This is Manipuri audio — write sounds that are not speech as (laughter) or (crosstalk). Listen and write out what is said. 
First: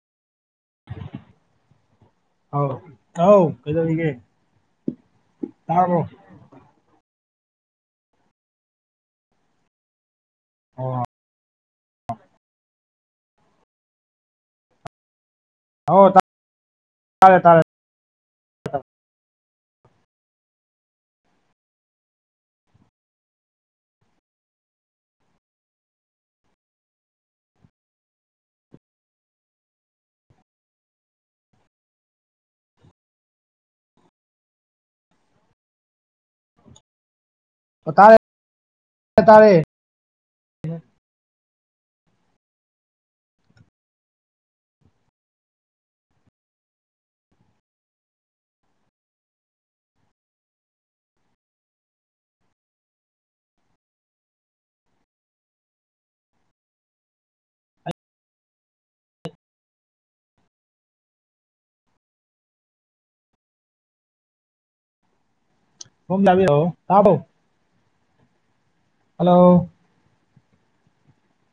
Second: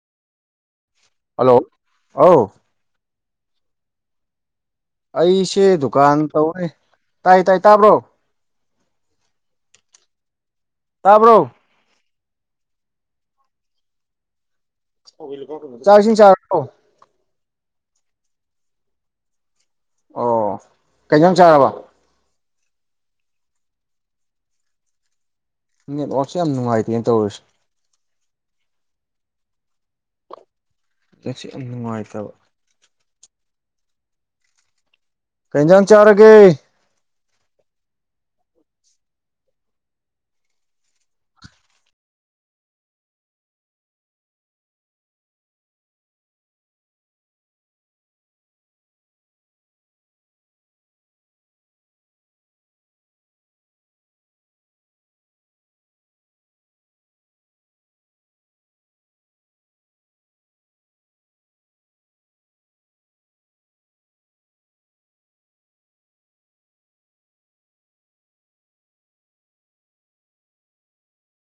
ꯍꯜꯂꯣ ꯑꯧ ꯑꯥꯎ ꯍꯥꯎ ꯀꯩꯗꯧꯔꯤꯒꯦ ꯑꯩꯁꯦ ꯇꯥꯔꯕꯣ ꯗꯨꯀꯥꯟ ꯇꯧꯔꯦ ꯇꯥꯏ ꯇꯥꯏ ꯇꯥꯕ꯭ꯔꯣ ꯑꯣ ꯇꯥꯕ꯭ꯔꯣ ꯆꯥꯛ ꯑꯧ ꯏꯁꯤꯡ ꯆꯥꯔ ꯇꯥꯔꯦ ꯇꯥꯔ ꯑꯣ ꯀꯩꯩ ꯏꯟꯖꯥꯡ ꯆꯥꯔꯕ ꯅꯦꯠꯋꯥꯛꯁꯦ ꯌꯥꯝ ꯅꯨꯡꯉꯥꯏꯇꯦꯅꯦ ꯇꯧꯔꯁ ꯅꯦꯠꯁꯦ ꯌꯥꯝ ꯅꯨꯡꯉꯥꯏꯇꯕ ꯀꯩ ꯏꯟꯖꯥꯡ ꯆꯥꯔꯒꯦ ꯑꯣ ꯇꯥꯔꯦ (inaudible) ꯇꯥꯔꯦ ꯑꯩ ꯁꯣꯝ ꯇꯥꯕꯤꯔꯕ‌ꯣ ꯇꯥ (unintelligible) ꯍꯜꯂꯣ